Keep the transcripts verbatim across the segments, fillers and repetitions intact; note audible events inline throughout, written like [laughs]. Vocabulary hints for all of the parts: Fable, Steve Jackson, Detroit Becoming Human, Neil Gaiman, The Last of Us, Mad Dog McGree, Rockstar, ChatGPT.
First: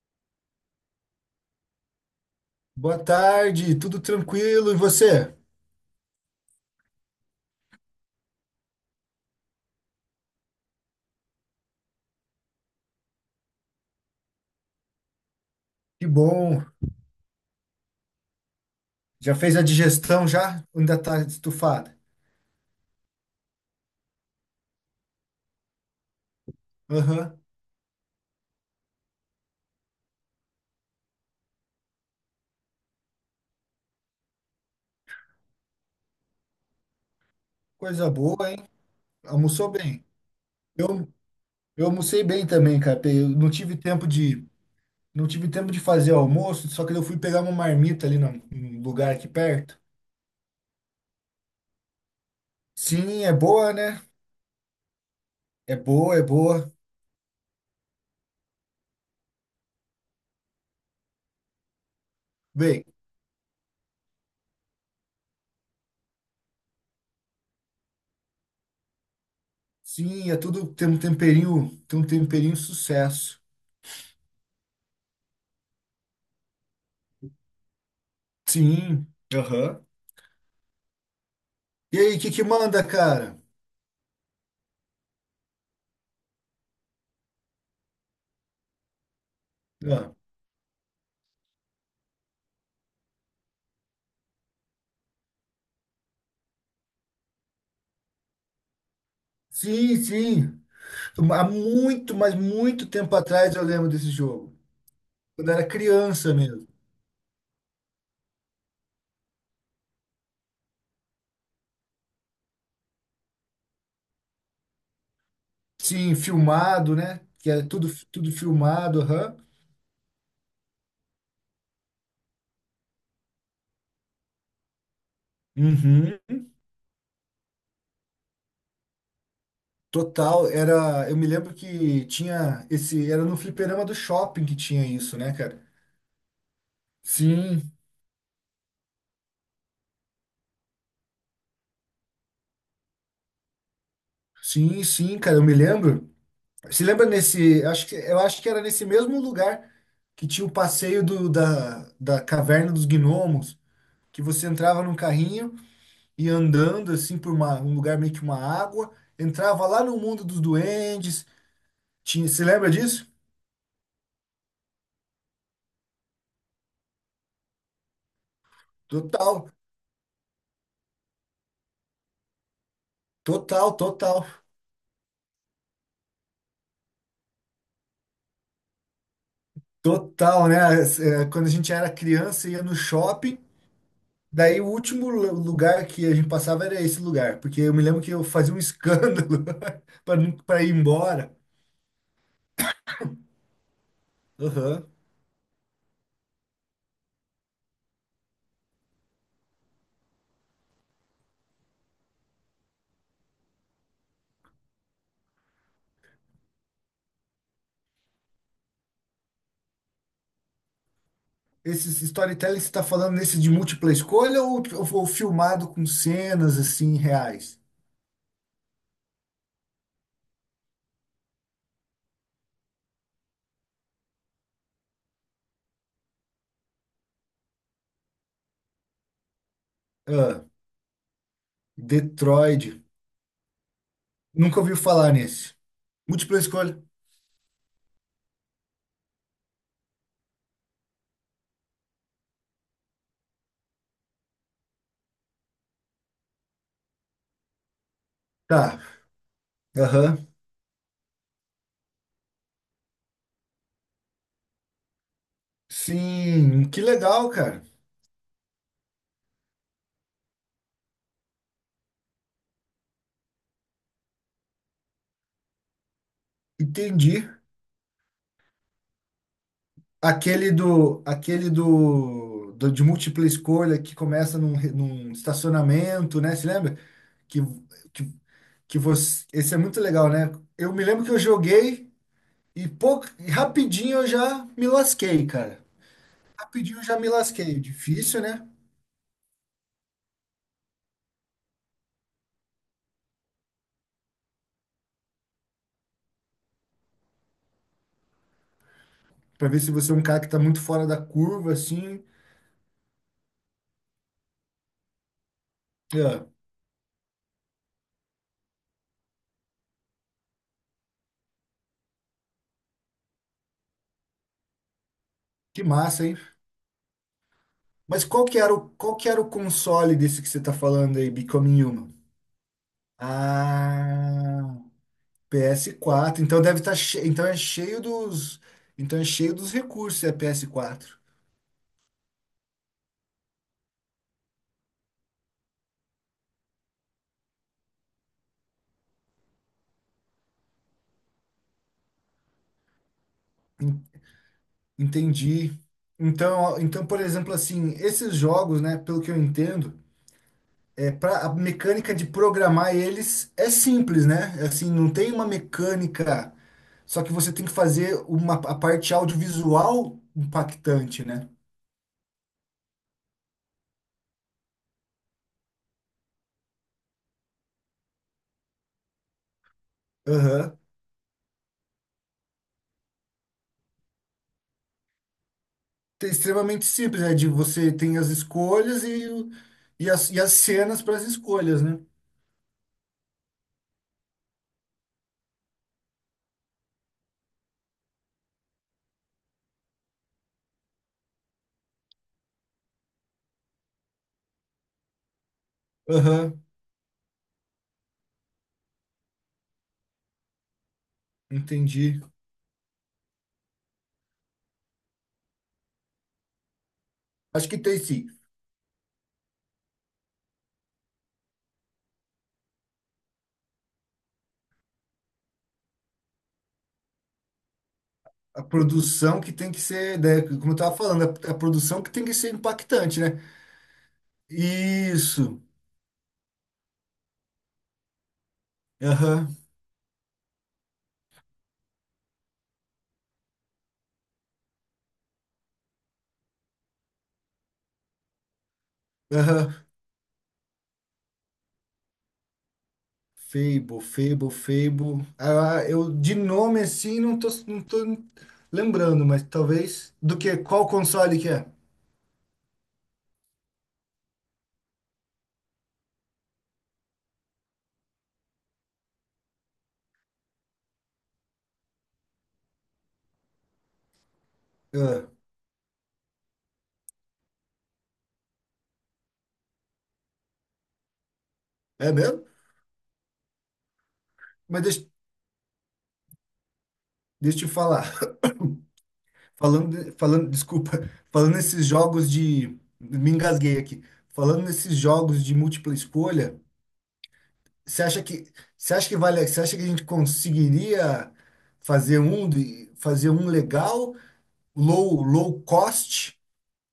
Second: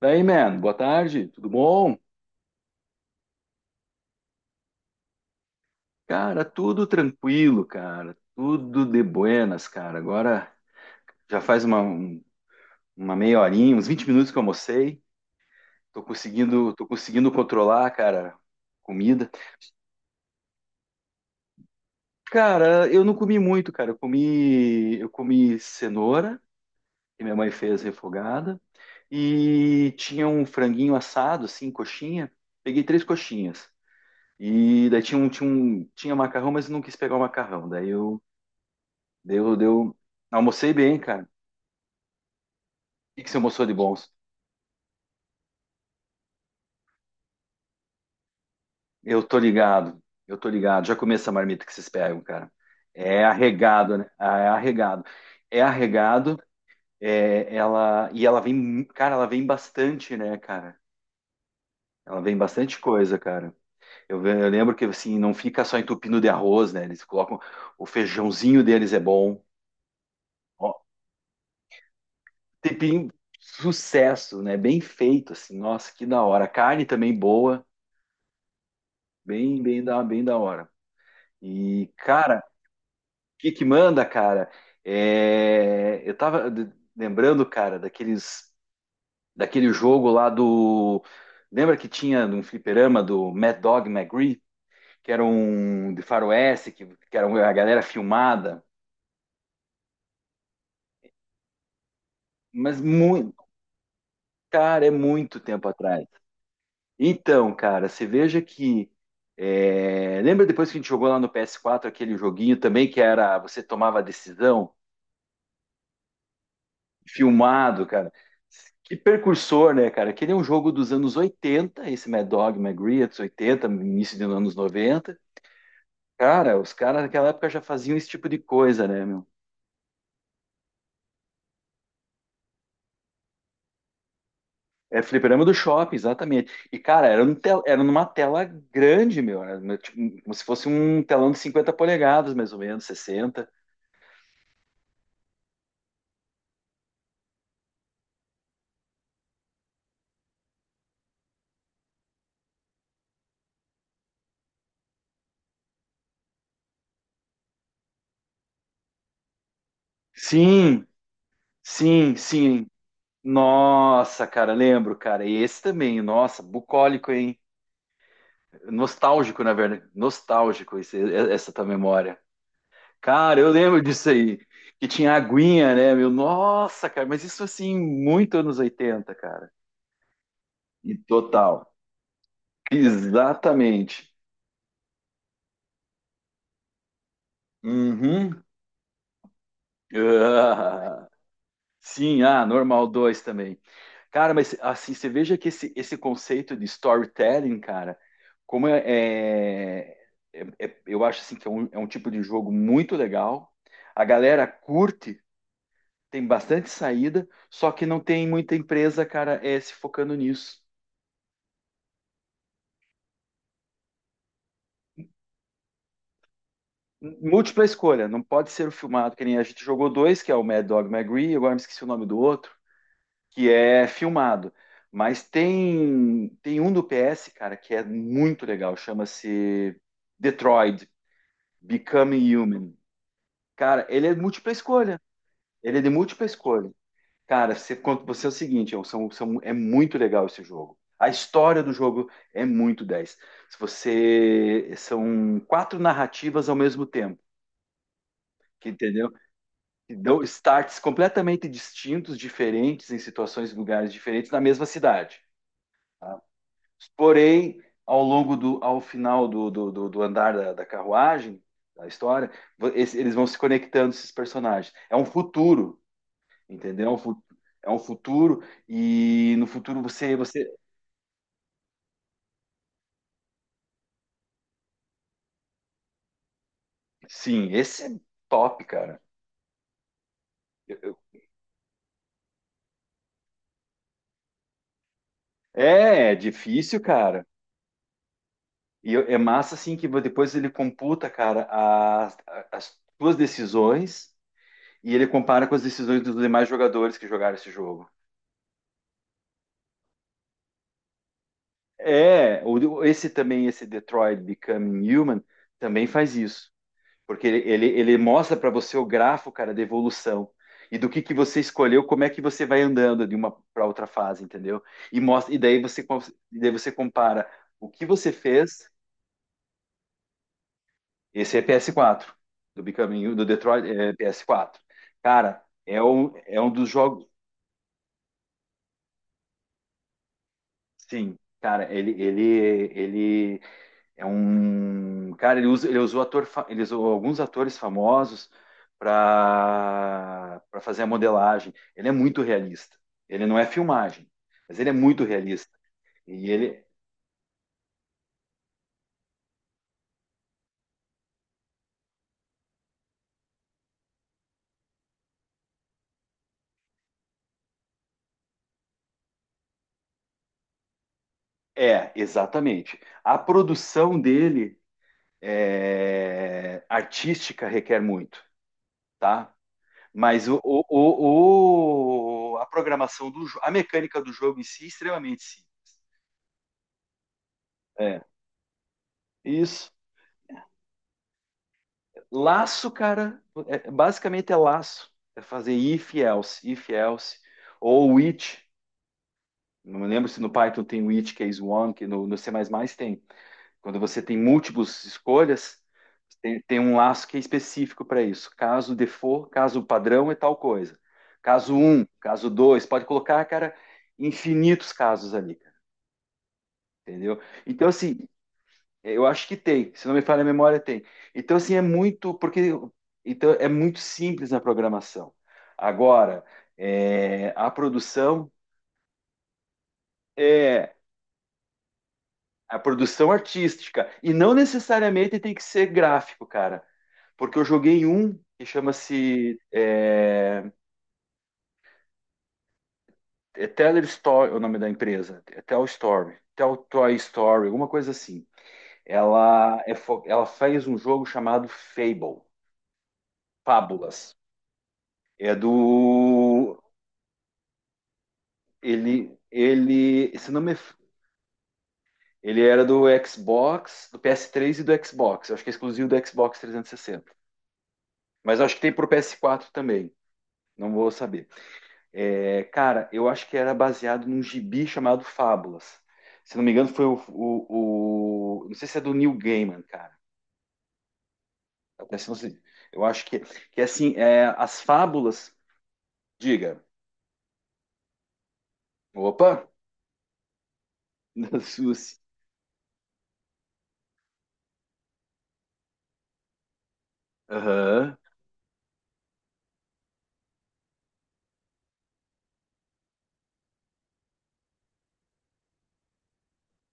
Daí, man, boa tarde, tudo bom? Boa tarde, tudo tranquilo e você? Cara, tudo tranquilo, cara, tudo de buenas, cara. Agora já faz uma, um- uma meia horinha, uns vinte minutos que eu almocei, tô Que bom. conseguindo, tô conseguindo controlar, cara, comida. Já fez a digestão já? Ou ainda tá estufada? Cara, eu não comi muito, cara, eu comi, eu comi cenoura, que minha Aham. mãe fez refogada, e tinha um franguinho assado, assim, coxinha, peguei três coxinhas. E daí tinha um, tinha um, tinha macarrão, mas eu não quis pegar o macarrão. Daí Coisa eu boa, hein? Deu, Almoçou deu. bem. Almocei bem, Eu, cara. O eu almocei bem também, cara. Pe- que Eu que você não almoçou de tive tempo bons? de não tive tempo de fazer almoço, só que eu fui pegar uma marmita ali num num lugar Eu aqui tô perto. ligado, eu tô ligado. Já comi essa marmita que vocês pegam, cara. É Sim, é boa, arregado, né? né? Ah, é arregado. É É boa, é arregado, boa. é, ela, e ela vem, cara, ela vem bastante, né, cara? Ela vem bastante Bem, coisa, cara. Eu, ve- eu lembro que, assim, não fica só entupindo de arroz, né? Eles colocam, o feijãozinho deles é bom. sim, é tudo Ó, tem um temperinho, tem um temperinho tempinho, sucesso. sucesso, né? Bem feito, assim. Nossa, que da hora. A carne também boa, Sim. bem, bem Aham. da, bem da hora. E, E aí, o que cara, que manda, o cara? que que manda, cara? É, eu tava d- lembrando, cara, daqueles, daquele jogo lá do. Lembra que tinha num fliperama do Mad Dog McGree? Que era um de faroeste, que, que era uma- a galera filmada. Sim, sim. Há muito, mas Mas muito tempo muito. atrás eu lembro desse jogo. Cara, é muito Quando eu era tempo atrás. criança mesmo. Então, cara, você veja que. É, lembra depois que a gente jogou lá no P S quatro aquele joguinho também que era você tomava a decisão? Sim, filmado, né? Que era Filmado, tudo, cara. tudo Que filmado, aham. precursor, né, cara? Que ele é um jogo dos anos oitenta, esse Mad Dog, Mad Grits, oitenta, início dos anos noventa. Uhum. Cara, os caras naquela época já faziam esse tipo de coisa, né, meu? Total, era. Eu me lembro que tinha esse. Era no fliperama do shopping que tinha É isso, né, fliperama do cara? shopping, exatamente. E, cara, era, num tel- Sim, era numa tela grande, meu. Era, no- tipo, como se fosse um telão de cinquenta polegadas, mais ou menos, sessenta. sim, sim, cara. Eu me lembro. Se lembra nesse. Acho que, eu acho que era nesse mesmo lugar que tinha o passeio do, da, da Caverna dos Gnomos, que você entrava num carrinho. E andando assim por uma- um lugar meio que uma água, entrava lá no mundo dos Sim, duendes. sim, Tinha, você sim. lembra disso? Nossa, cara, lembro, cara. E esse também, nossa, bucólico, hein? Nostálgico, Total, na verdade. Nostálgico esse- essa tua memória. Cara, eu total, lembro disso total, aí. Que tinha aguinha, né, meu? Nossa, cara, mas isso assim, muito anos oitenta, cara. total, né? E As- é, Quando a total. gente era criança, ia no shopping. Exatamente. Daí o último lu- lugar que a gente passava era esse lugar, porque eu me lembro que eu Uhum. [laughs] fazia um escândalo [laughs] para não, para ir Ah, embora. sim, ah, normal dois também. Cara, mas Aham. assim, você veja que esse, esse conceito de storytelling, cara, como é, é- é- é- eu acho assim que é um, é um, tipo de jogo muito legal. A galera curte. Tem bastante saída, só que não tem muita empresa, cara, é, se focando nisso. Esse storytelling que você está falando nesse de múltipla escolha ou, ou filmado com cenas assim reais? Múltipla escolha, não pode ser o filmado, que nem a gente jogou dois, que é o Mad Dog McGree, agora me esqueci o nome do outro, que é filmado. Mas tem, tem um do P S, cara, que é muito legal, chama-se Ah, Detroit Becoming Human. Detroit. Cara, ele é múltipla Nunca ouviu escolha. falar nesse. Ele é de múltipla Múltipla escolha. escolha. Cara, você, quando- você é o seguinte, é, um- são- são- é muito legal esse jogo. A história do jogo é muito dez. Se você são quatro narrativas ao mesmo tempo, que Tá. entendeu? Que dão Aham. starts completamente distintos, diferentes, em situações e lugares diferentes na mesma cidade. Tá? Sim, que legal, Porém, cara. ao longo do, ao final do, do- do- do andar da, da carruagem, da história, vo- esse- eles vão se conectando esses personagens. É um futuro. Entendeu? É um fu- Entendi. é um futuro e no futuro você, você, Aquele do, aquele do, do- de múltipla escolha que começa num, re- num estacionamento, né? Se lembra? Que, sim, esse é que, top, que cara. Você, esse é muito legal, né? Eu Eu- me eu- lembro que eu joguei e pouco, e rapidinho eu já me lasquei, cara. É, é Rapidinho difícil, eu já me cara. lasquei. Difícil, né? E eu- é massa assim que depois ele computa, cara, as, as tuas decisões e ele compara com as decisões dos demais jogadores que jogaram esse jogo. Pra ver se você é um cara que tá muito fora da curva, assim. É, o- esse também, esse Detroit Become Human também faz É, isso. Porque ele, ele, ele mostra para você o grafo, cara, da evolução. E do que, que você escolheu, como é que você vai andando de uma para outra fase, entendeu? E mostra, e daí que você, massa, cons- hein? e daí você compara o que Mas você qual que era o, fez. qual que era o console desse que você está falando aí, Esse é Becoming Human? P S quatro, do Bicaminho, do Detroit, é, Ah, P S quatro. Cara, ps é um, quatro. é Então um deve dos estar jogos. cheio, então é cheio dos, então é cheio dos recursos, é ps quatro. Sim, cara, ele, ele, ele É um cara, ele usa, ele usou ator, ele usou alguns atores famosos para para fazer a modelagem. Ele é muito realista. Ele não é filmagem, mas ele é muito realista. Entendi. E Então, ele então, por exemplo, assim, esses jogos, né, pelo que eu entendo, é pra, a mecânica de programar eles é simples, né? É, assim, não tem uma mecânica, só que você tem que fazer uma a parte audiovisual impactante, né? é exatamente. A produção dele é, artística requer muito, tá? Mas o, Aham. o, o- o- a programação do jo- a mecânica do jogo em si é extremamente simples. É extremamente simples, é de você tem É, as escolhas e, o- isso. e, as, e as cenas para as escolhas, né? Laço, cara, é- basicamente é laço. É fazer if else, if else, ou which. Não me lembro se no Python tem which, case one, que no, no C++ mais mais tem. Quando você tem múltiplas escolhas, tem, Aham, tem um laço que é específico para isso. Caso default, caso padrão é tal coisa. Caso um, entendi. caso dois, pode colocar, cara, infinitos casos ali, cara, entendeu? Acho que Então, tem assim, sim. eu acho que tem, se não me falha a memória, tem. Então, assim, é muito, porque então é muito simples na programação. Agora, é, a produção A produção que tem que ser, né, como eu é estava falando, a, a produção que tem que ser a impactante, produção né? artística, e não necessariamente tem Isso. que ser gráfico, cara, porque eu joguei um que Aham, chama-se é, é Teller Story, é o nome da empresa, é Tell Story, Tell Toy Story, alguma coisa assim. aham. Ela, é, fo- ela fez um jogo chamado Fable, Fable, Fábulas. Fable, Fable. É Ah, eu de do. nome assim não tô, não tô lembrando, Ele, mas talvez do ele, se que não me, qual console que é? ele era do Xbox, do P S três e do Xbox. Eu acho que é exclusivo do Xbox trezentos e sessenta. Mas eu acho que tem pro P S quatro também. Não vou saber. É, cara, eu acho que era baseado num gibi chamado Ah, Fábulas. Se não me engano, foi o, o, o não sei se é do Neil Gaiman, cara. é mesmo? Eu acho que, que assim, é, as Mas deixa, fábulas, diga. deixa eu te falar. Opa, Falando, falando, desculpa, [laughs] falando [laughs] nesses Suzy. jogos de, me engasguei aqui. Falando nesses jogos de múltipla escolha, você Aham. acha que, você acha que vale, você acha que a gente conseguiria fazer um, de- fazer um legal, low, low cost,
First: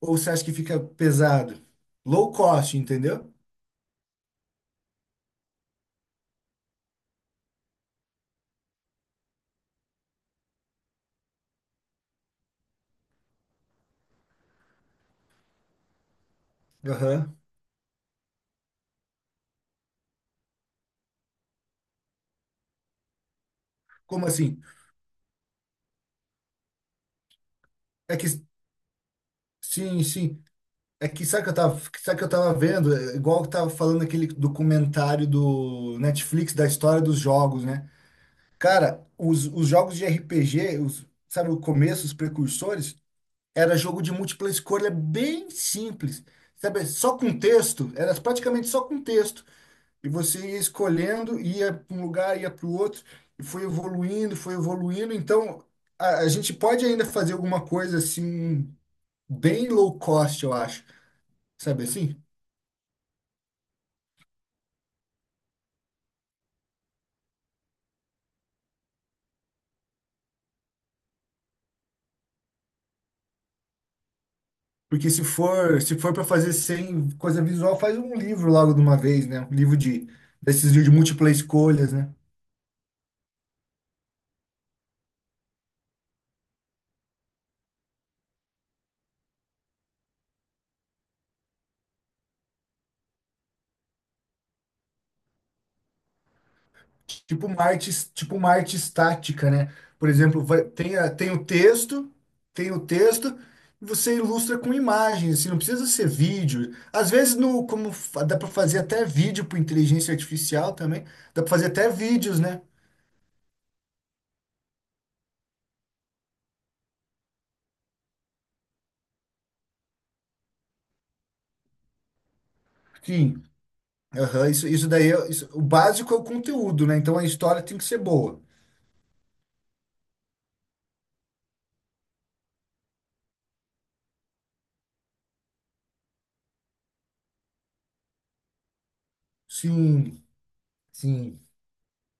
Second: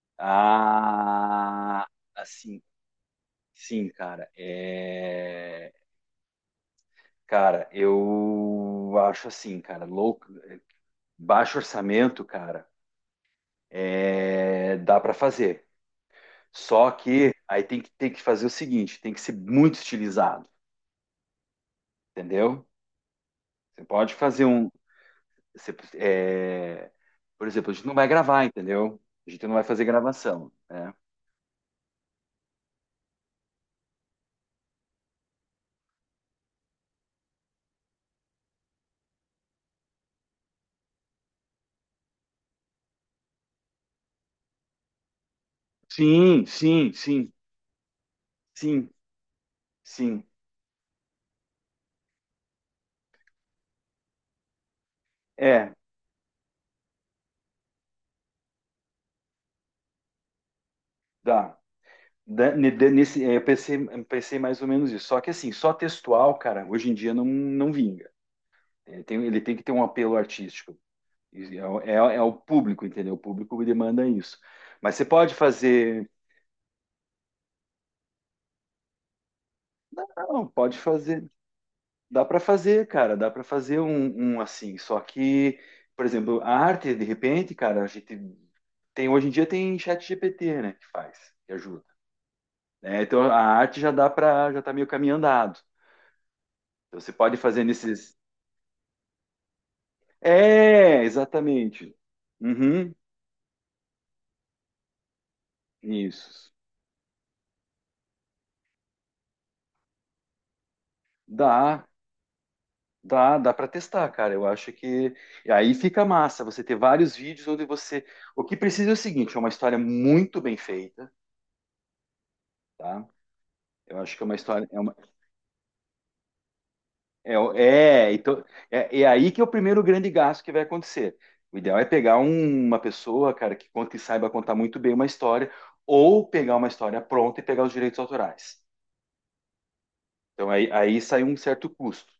ou você acha que fica pesado? Ah, Low assim, cost, entendeu? sim, cara. É... Cara, eu acho assim, cara, louco, baixo orçamento, cara, é... dá para fazer. Só que Aham. aí tem que, tem que, fazer o seguinte, tem que ser muito estilizado, entendeu? Você pode Como fazer assim? um, você- é, por exemplo, a gente não vai É que, gravar, entendeu? A gente não vai fazer sim, sim. gravação, né? É que sabe que eu tava, sabe que eu tava vendo, é igual que eu tava falando aquele documentário do Netflix da história dos jogos, né? Cara, os, os jogos de R P G, os, sabe, o começo, os precursores, era jogo de múltipla escolha bem simples. Sim, Sabe, sim, só sim, com texto, era praticamente só sim, com texto. E sim. você ia escolhendo, ia para um lugar, ia para o outro, e foi evoluindo, foi evoluindo. Então, É, a, a gente pode ainda fazer alguma coisa assim, bem low cost, eu acho. dá. Sabe assim? Da- ne- de- Nesse, é, eu pensei, eu pensei mais ou menos isso. Só que assim, só textual, cara, hoje em dia não, não vinga. Ele tem, ele tem que ter um apelo artístico. E É, o- é, o é o público, entendeu? O público demanda isso. Mas você Porque se pode for, se fazer. for para fazer sem coisa visual, faz um livro logo de uma vez, né? Um livro de, Não, desses pode de fazer. múltipla escolhas, né? Dá para fazer, cara. Dá para fazer um, um assim. Só que, por exemplo, a arte, de repente, cara, a gente tem hoje em dia tem chat G P T, né, que faz, que ajuda. Né? Então a arte já dá para, já tá meio caminho andado. Então, você pode Tipo uma fazer arte, nesses. tipo uma arte estática, né? Por exemplo, vai- tem, É, a- tem o exatamente. texto, tem o Uhum, texto, e você ilustra com imagens, assim, não precisa ser isso. vídeo. Às vezes, no, como fa- dá para fazer até vídeo por inteligência artificial também, dá para fazer Dá, até vídeos, né? dá, dá para testar, cara. Eu acho que e aí fica massa você ter vários vídeos onde você. O que precisa é o seguinte, é uma história muito bem feita, tá? Sim. Eu acho que é uma Aham, história isso, é isso uma- daí, é- isso- o básico é o conteúdo, né? Então a é, história tem que ser é, boa. então é, é aí que é o primeiro grande gasto que vai acontecer. O ideal é pegar um- uma pessoa, cara, que conta e saiba contar muito bem uma história, ou pegar uma história pronta e pegar os direitos autorais. Sim, Então aí, aí sai um sim. certo custo,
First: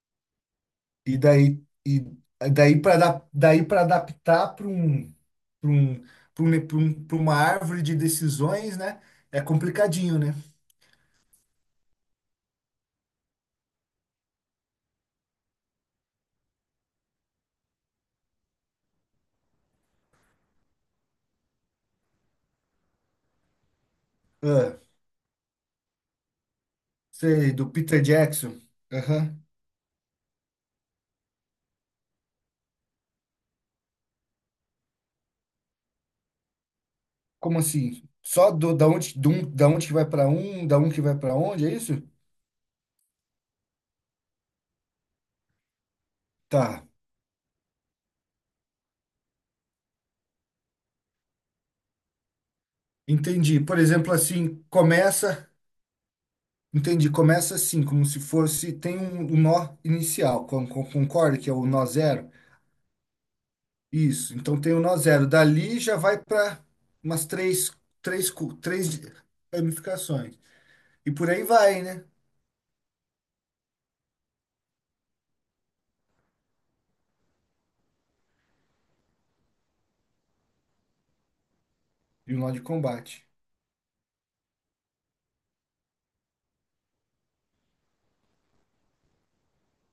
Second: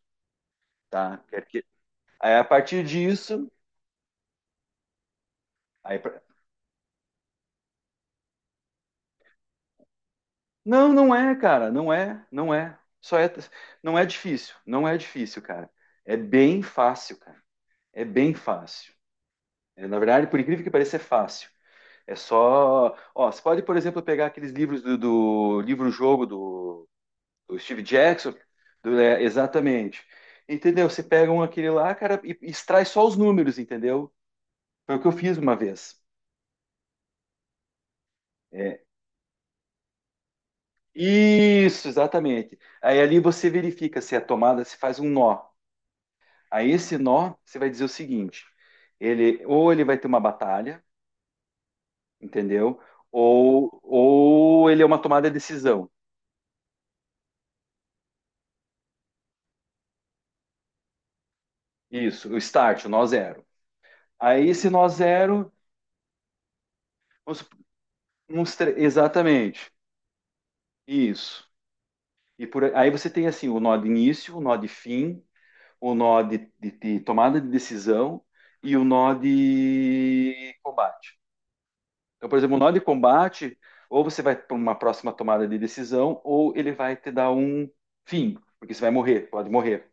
E tá? daí, e Aí a daí partir para disso, daí para adaptar para um, para aí um, para um, pra um- pra uma árvore de decisões, né? É complicadinho, né? não, não é, cara, não é, não é. Só é, não é difícil, não é difícil, cara. É bem fácil, cara. É bem fácil. É, na verdade, por incrível que pareça, é fácil. É só, ó, você pode, por exemplo, pegar aqueles Ah, livros do, do livro-jogo do, sei, do do Steve Peter Jackson, Jackson. do- é, Aham. exatamente. Entendeu? Você pega um aquele lá, cara, e extrai só os números, entendeu? Foi o que eu fiz uma vez. Como assim? Só do, É, da onde, do, um- da onde que vai para um, da um que vai para onde, é isso, isso? exatamente. Aí ali você verifica se a tomada se faz um nó. Aí Tá. esse nó, você vai dizer o seguinte: ele ou ele vai ter uma batalha, entendeu? Entendi. Por Ou, exemplo, assim, ou ele é uma tomada de começa. decisão. Entendi, começa assim, como se fosse. Tem um, um nó inicial, con- con- concorda que é o nó zero? Isso, o start, o nó zero. Isso, Aí então esse tem o nó nó zero. zero, Dali já vai para umas vamos sup- três, três, cu- uns tre- três exatamente, ramificações. E por aí isso. vai, né? E por aí aí você tem assim o nó de início, o nó de fim, o nó de, de de tomada de decisão e o nó de combate. Então, E por o nó exemplo, um de nó de combate. combate, ou você vai para uma próxima tomada de decisão, ou ele vai te dar um fim, porque você vai morrer, pode morrer.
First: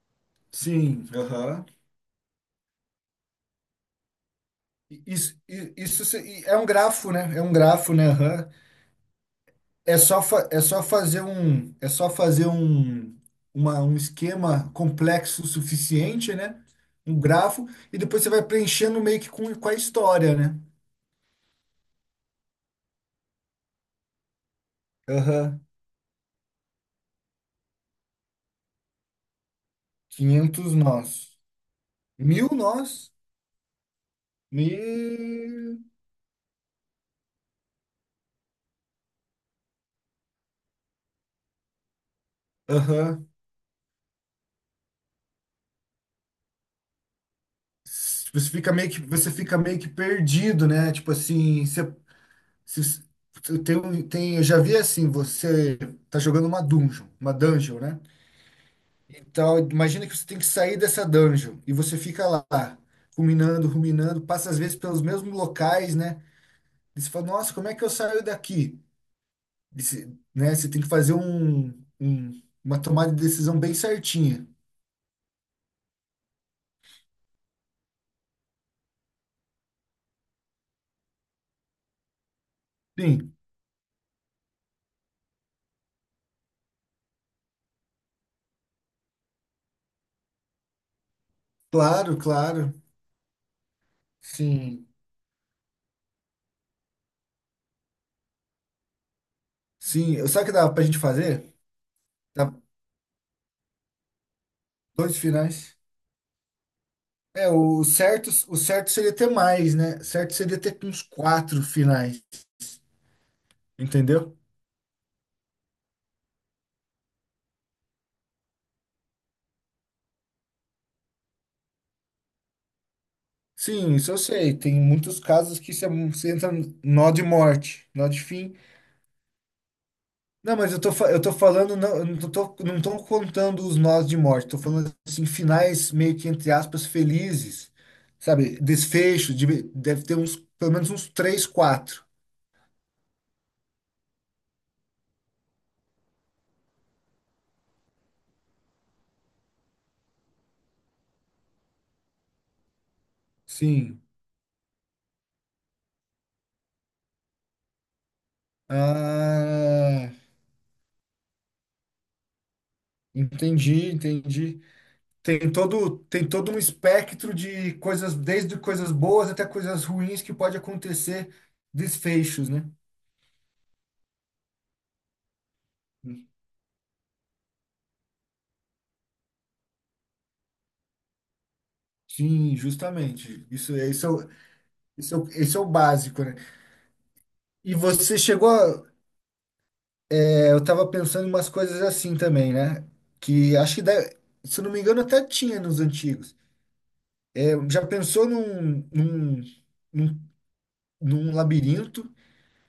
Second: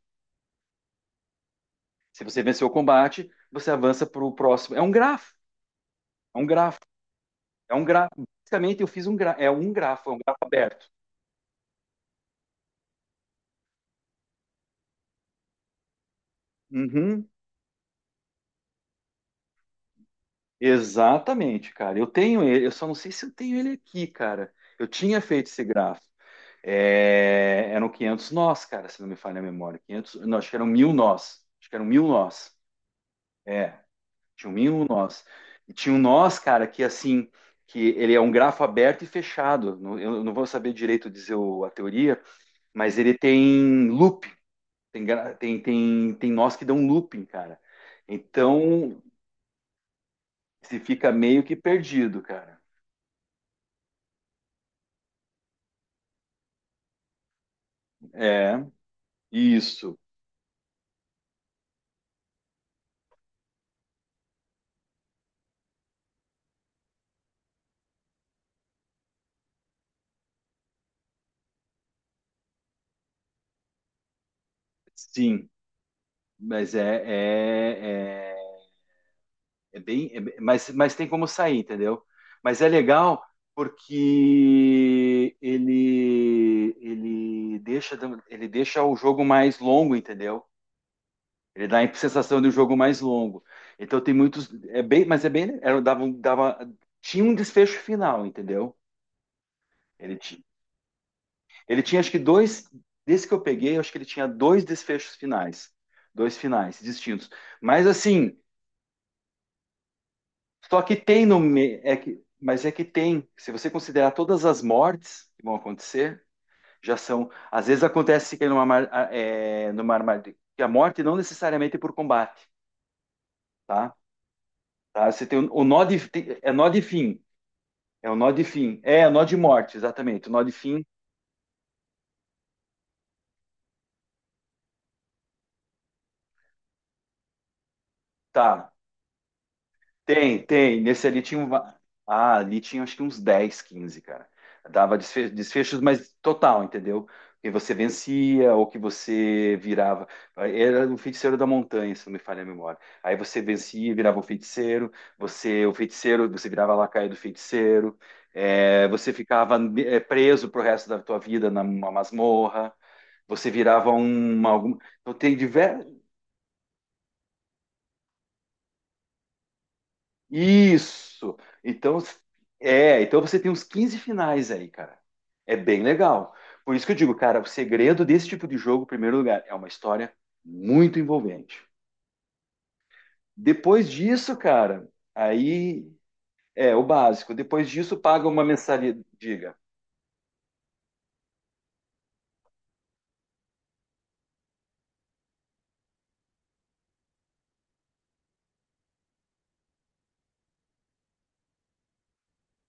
Sim, aham. Se você venceu o combate, você avança para o próximo. É um I- grafo, Isso, i- isso se- é i- um é um grafo, grafo, né? É um é um grafo, né? grafo. Aham. Basicamente, eu fiz um grafo, é um É grafo, é um só, grafo fa- é só aberto. fazer um, é só fazer um, uma, um esquema complexo o suficiente, né? Um Uhum, grafo, e depois você vai preenchendo meio que com, com a história, né? exatamente, cara. Eu tenho ele, eu só não sei se eu tenho ele aqui, cara. Eu tinha feito Aham. esse grafo. É, eram quinhentos nós, cara, se não me falha a memória. quinhentos, não, acho que eram quinhentos mil nós. nós. Acho que eram mil Mil nós. nós? É, tinha um E... mínimo nós. E tinha um nós, cara, que assim, que ele é um grafo aberto e fechado. Não- Eu não vou saber direito dizer o- a teoria, mas ele Aham. tem loop tem, gra- tem, tem, tem nós que dão looping, cara. Você fica meio que, Então, você fica meio que perdido, se né? fica Tipo meio que assim, você, perdido, cara. se- se- tem, um- tem, eu já vi assim, você tá jogando uma dungeon, uma dungeon, né? É, Então, isso, imagina que você tem que sair dessa dungeon e você fica lá, ruminando, ruminando, passa às vezes pelos mesmos locais, né? E você fala, nossa, como é que eu saio daqui? E você, né? Você tem que fazer um, um- uma tomada de decisão bem certinha. sim. Mas é, é, é É bem, é bem- mas, mas tem como sair, entendeu? Mas é legal Sim, porque ele ele deixa ele deixa o jogo mais longo, entendeu? Ele dá a claro, sensação de um claro. jogo mais longo. Então tem muitos é Sim. bem, mas é bem era dava, um- dava tinha um desfecho final, entendeu? Ele Sim, eu- tinha, sabe o que dava pra gente fazer? ele tinha acho que Dá dois desse que eu peguei, eu acho que ele tinha dois dois desfechos finais, finais. dois finais distintos. É, o Mas certo, assim, o certo seria ter mais, né? Certo seria ter Só que uns tem no quatro me- é finais, que, mas é que tem, se você considerar entendeu? todas as mortes que vão acontecer, já são, às vezes acontece que é numa mar- a- é, numa armadilha, que a morte não necessariamente é por combate, tá? Sim, isso eu sei. Tem Tá? muitos Você tem o, casos o que nó você, de você tem- entra é nó no de nó fim, de morte, nó é o de nó de fim. fim, é, é nó de morte, exatamente, o nó de Não, mas eu fim, tô, fa- eu tô falando, não, eu não tô, não tô contando os nós de morte. Tô falando assim, finais meio que, entre aspas, felizes. Sabe? tá? Desfecho, de- deve ter uns, Tem, pelo tem. menos Nesse uns ali tinha três, um. va- quatro. Ah, ali tinha acho que uns dez quinze cara. Dava desfe- desfechos, mas total, entendeu? Que você vencia ou que você virava. Era um feiticeiro da montanha, se não me falha a memória. Aí você vencia, Sim. virava um feiticeiro. Você, o feiticeiro, você virava a lacaio do feiticeiro. É, você ficava eh, Ah. preso pro resto da tua vida numa masmorra. Você Entendi, virava um. entendi. Algum... Então tem Tem todo, diversos. tem todo um espectro de coisas, desde coisas boas até coisas ruins que pode acontecer, Isso. Então, desfechos, né? é, então você tem uns quinze finais aí, cara. É bem legal. Por isso que eu digo, cara, o segredo desse tipo de jogo, em primeiro lugar, é uma história muito envolvente. Sim, justamente. Isso, Depois é- isso, é o- disso, cara, isso, é o- isso é o aí básico, né? é o básico. Depois E disso, você paga uma chegou a, mensalidade. Diga. é, eu tava pensando em umas coisas assim também, né? Que acho que, deve- se eu não me engano, até tinha nos antigos. É, já pensou num, num, num, num labirinto?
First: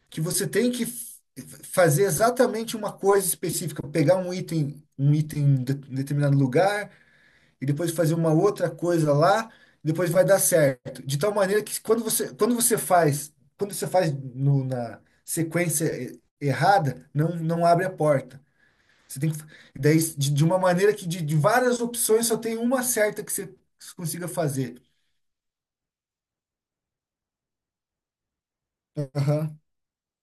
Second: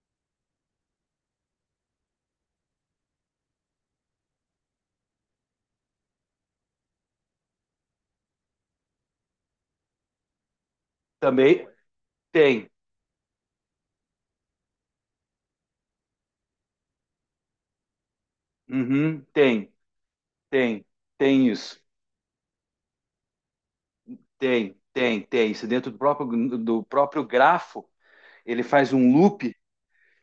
Que você tem que f- fazer exatamente uma coisa específica, pegar um item, um item em de- em determinado lugar e depois fazer uma outra coisa lá, depois vai dar certo. De tal maneira Também que quando você, quando tem. você faz, quando você faz no- na sequência e- errada, não, não abre a porta. Você Uhum, tem que, fa- tem, daí, de, de uma tem, maneira que de, de tem isso. várias opções só tem uma certa que você consiga Tem, fazer. tem, tem. Isso dentro do próprio, do próprio grafo, ele faz um loop Aham,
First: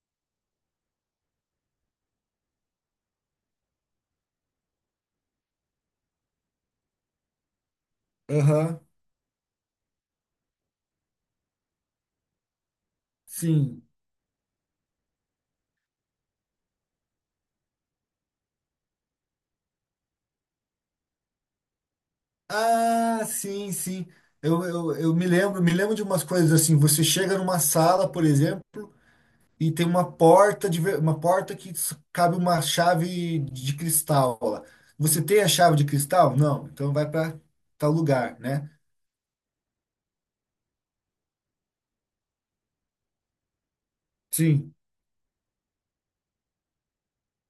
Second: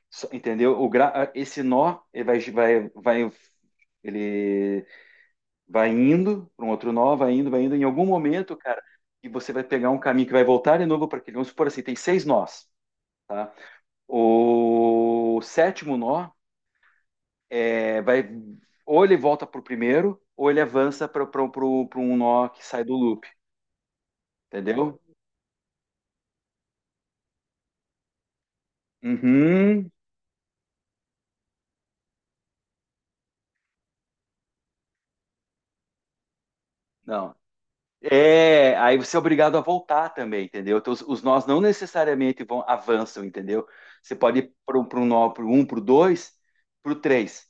Só- Entendeu? O gra... Esse nó ele vai, vai, vai, ele vai indo para um outro nó, vai indo, vai indo. Em algum momento, aham, cara, e você vai pegar um caminho que vai voltar de novo para aquele. Vamos supor assim, tem seis nós, tá? sim. O sétimo nó é, vai ou ele volta para o primeiro, ou ele avança para um nó que sai do Ah, loop, sim, sim. Eu, eu, entendeu? eu me lembro, me lembro de umas coisas assim. Você chega numa sala, por exemplo, e tem Uhum. uma porta de, ver- uma porta que s- cabe uma chave de cristal lá. Você tem a chave de cristal? Não. Então vai Não. para tal lugar, né? É, aí você é obrigado a voltar também, entendeu? Então, os, os nós não necessariamente vão avançam, entendeu? Você pode ir Sim. para um nó, para um, para o dois, para o três,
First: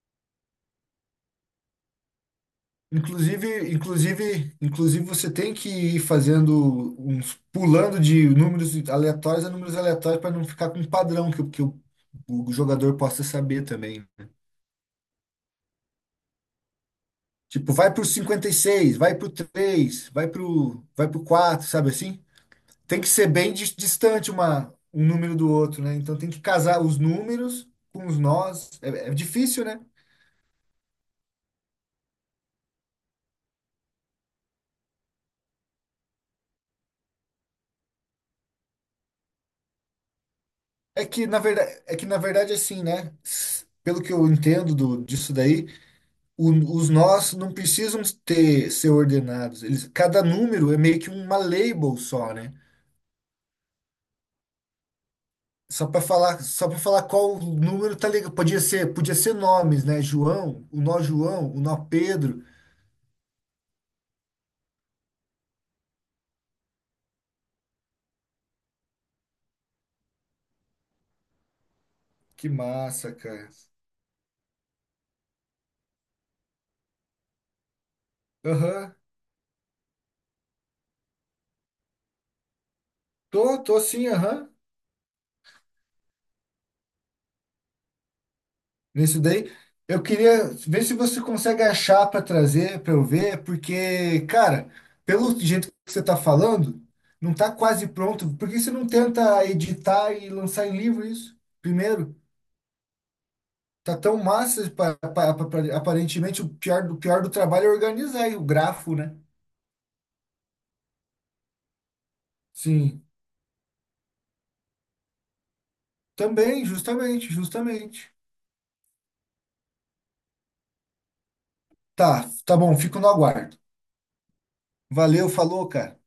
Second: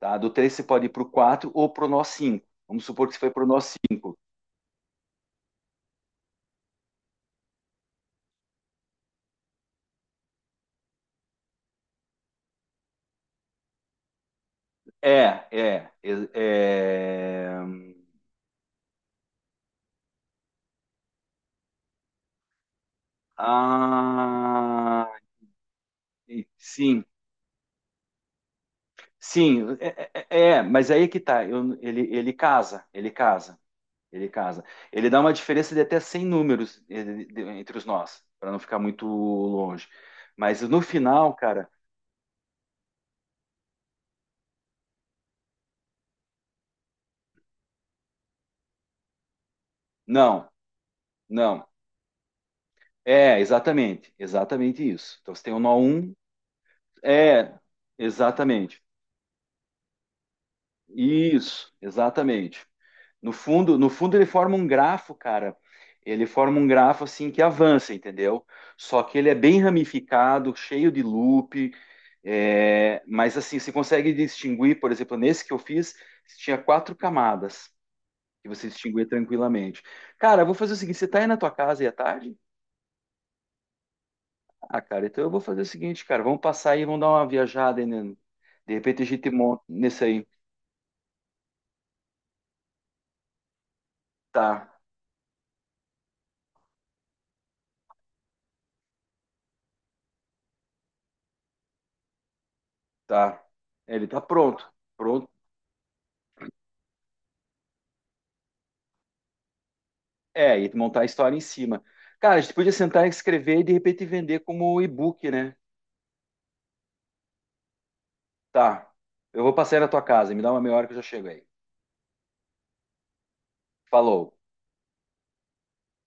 tá? Do três você pode ir para o quatro ou para o nó cinco. Vamos supor que você foi para o nó Inclusive, cinco. inclusive, inclusive você tem que ir fazendo uns pulando de números aleatórios a números aleatórios para não ficar com um padrão que, o- que o, o jogador possa saber também, né? É, é, é, é... Tipo, vai pro cinquenta e seis, vai pro três, vai pro, vai pro quatro, sabe assim? Tem que ser bem dis- distante uma, um Ah, número do outro, né? Então tem que casar os sim, números com os nós. É, é difícil, sim, né? é, é, é, mas aí é que tá, eu- ele, ele casa, ele casa. Ele casa. Ele dá uma diferença de até cem números eh, de- entre os nós, para não ficar muito longe. Mas no É que final, na cara, verdade, é que na verdade assim, né? S- Pelo que eu entendo do, disso daí, o- os nós não precisam ter ser ordenados. Eles, cada não, número é meio que uma não. label só, né? É, exatamente, exatamente isso. Então você tem o nó Só para um, falar, só para falar qual é, número tá ligado. Podia exatamente. ser, podia ser nomes, né? João, o nó João, o Isso, nó Pedro. exatamente. No fundo, no fundo ele forma um grafo, cara. Ele forma um grafo assim que avança, entendeu? Só que ele é bem ramificado, cheio de loop. Que É, massa, mas cara. assim, você consegue distinguir, por exemplo, nesse que eu fiz, tinha quatro camadas que você Aham. distinguia tranquilamente. Cara, eu vou fazer o seguinte: você tá aí na tua casa e à tarde? Tô, tô sim, aham. Ah, cara, então eu vou fazer o seguinte, cara, vamos passar aí, vamos dar uma viajada aí, né? De repente a Nesse gente daí. monta Eu nesse aí. queria ver se você consegue achar para trazer, para eu ver, porque, cara, Tá, pelo jeito que você tá falando, não tá quase pronto. Por que você não tenta editar e lançar em livro isso? Primeiro, tá. É, tá ele tão tá pronto. massa, pa- pa- Pronto. pa- aparentemente o pior do, pior do trabalho é organizar aí o grafo, né? É, e montar a história em cima. Cara, a gente podia Sim. sentar e escrever e de repente vender como e-book, né? Também, justamente, justamente. Tá. Eu vou passar aí na tua casa, me dá uma meia hora que eu já chego aí. Tá, tá bom, fico no aguardo. Falou. Valeu, falou, cara.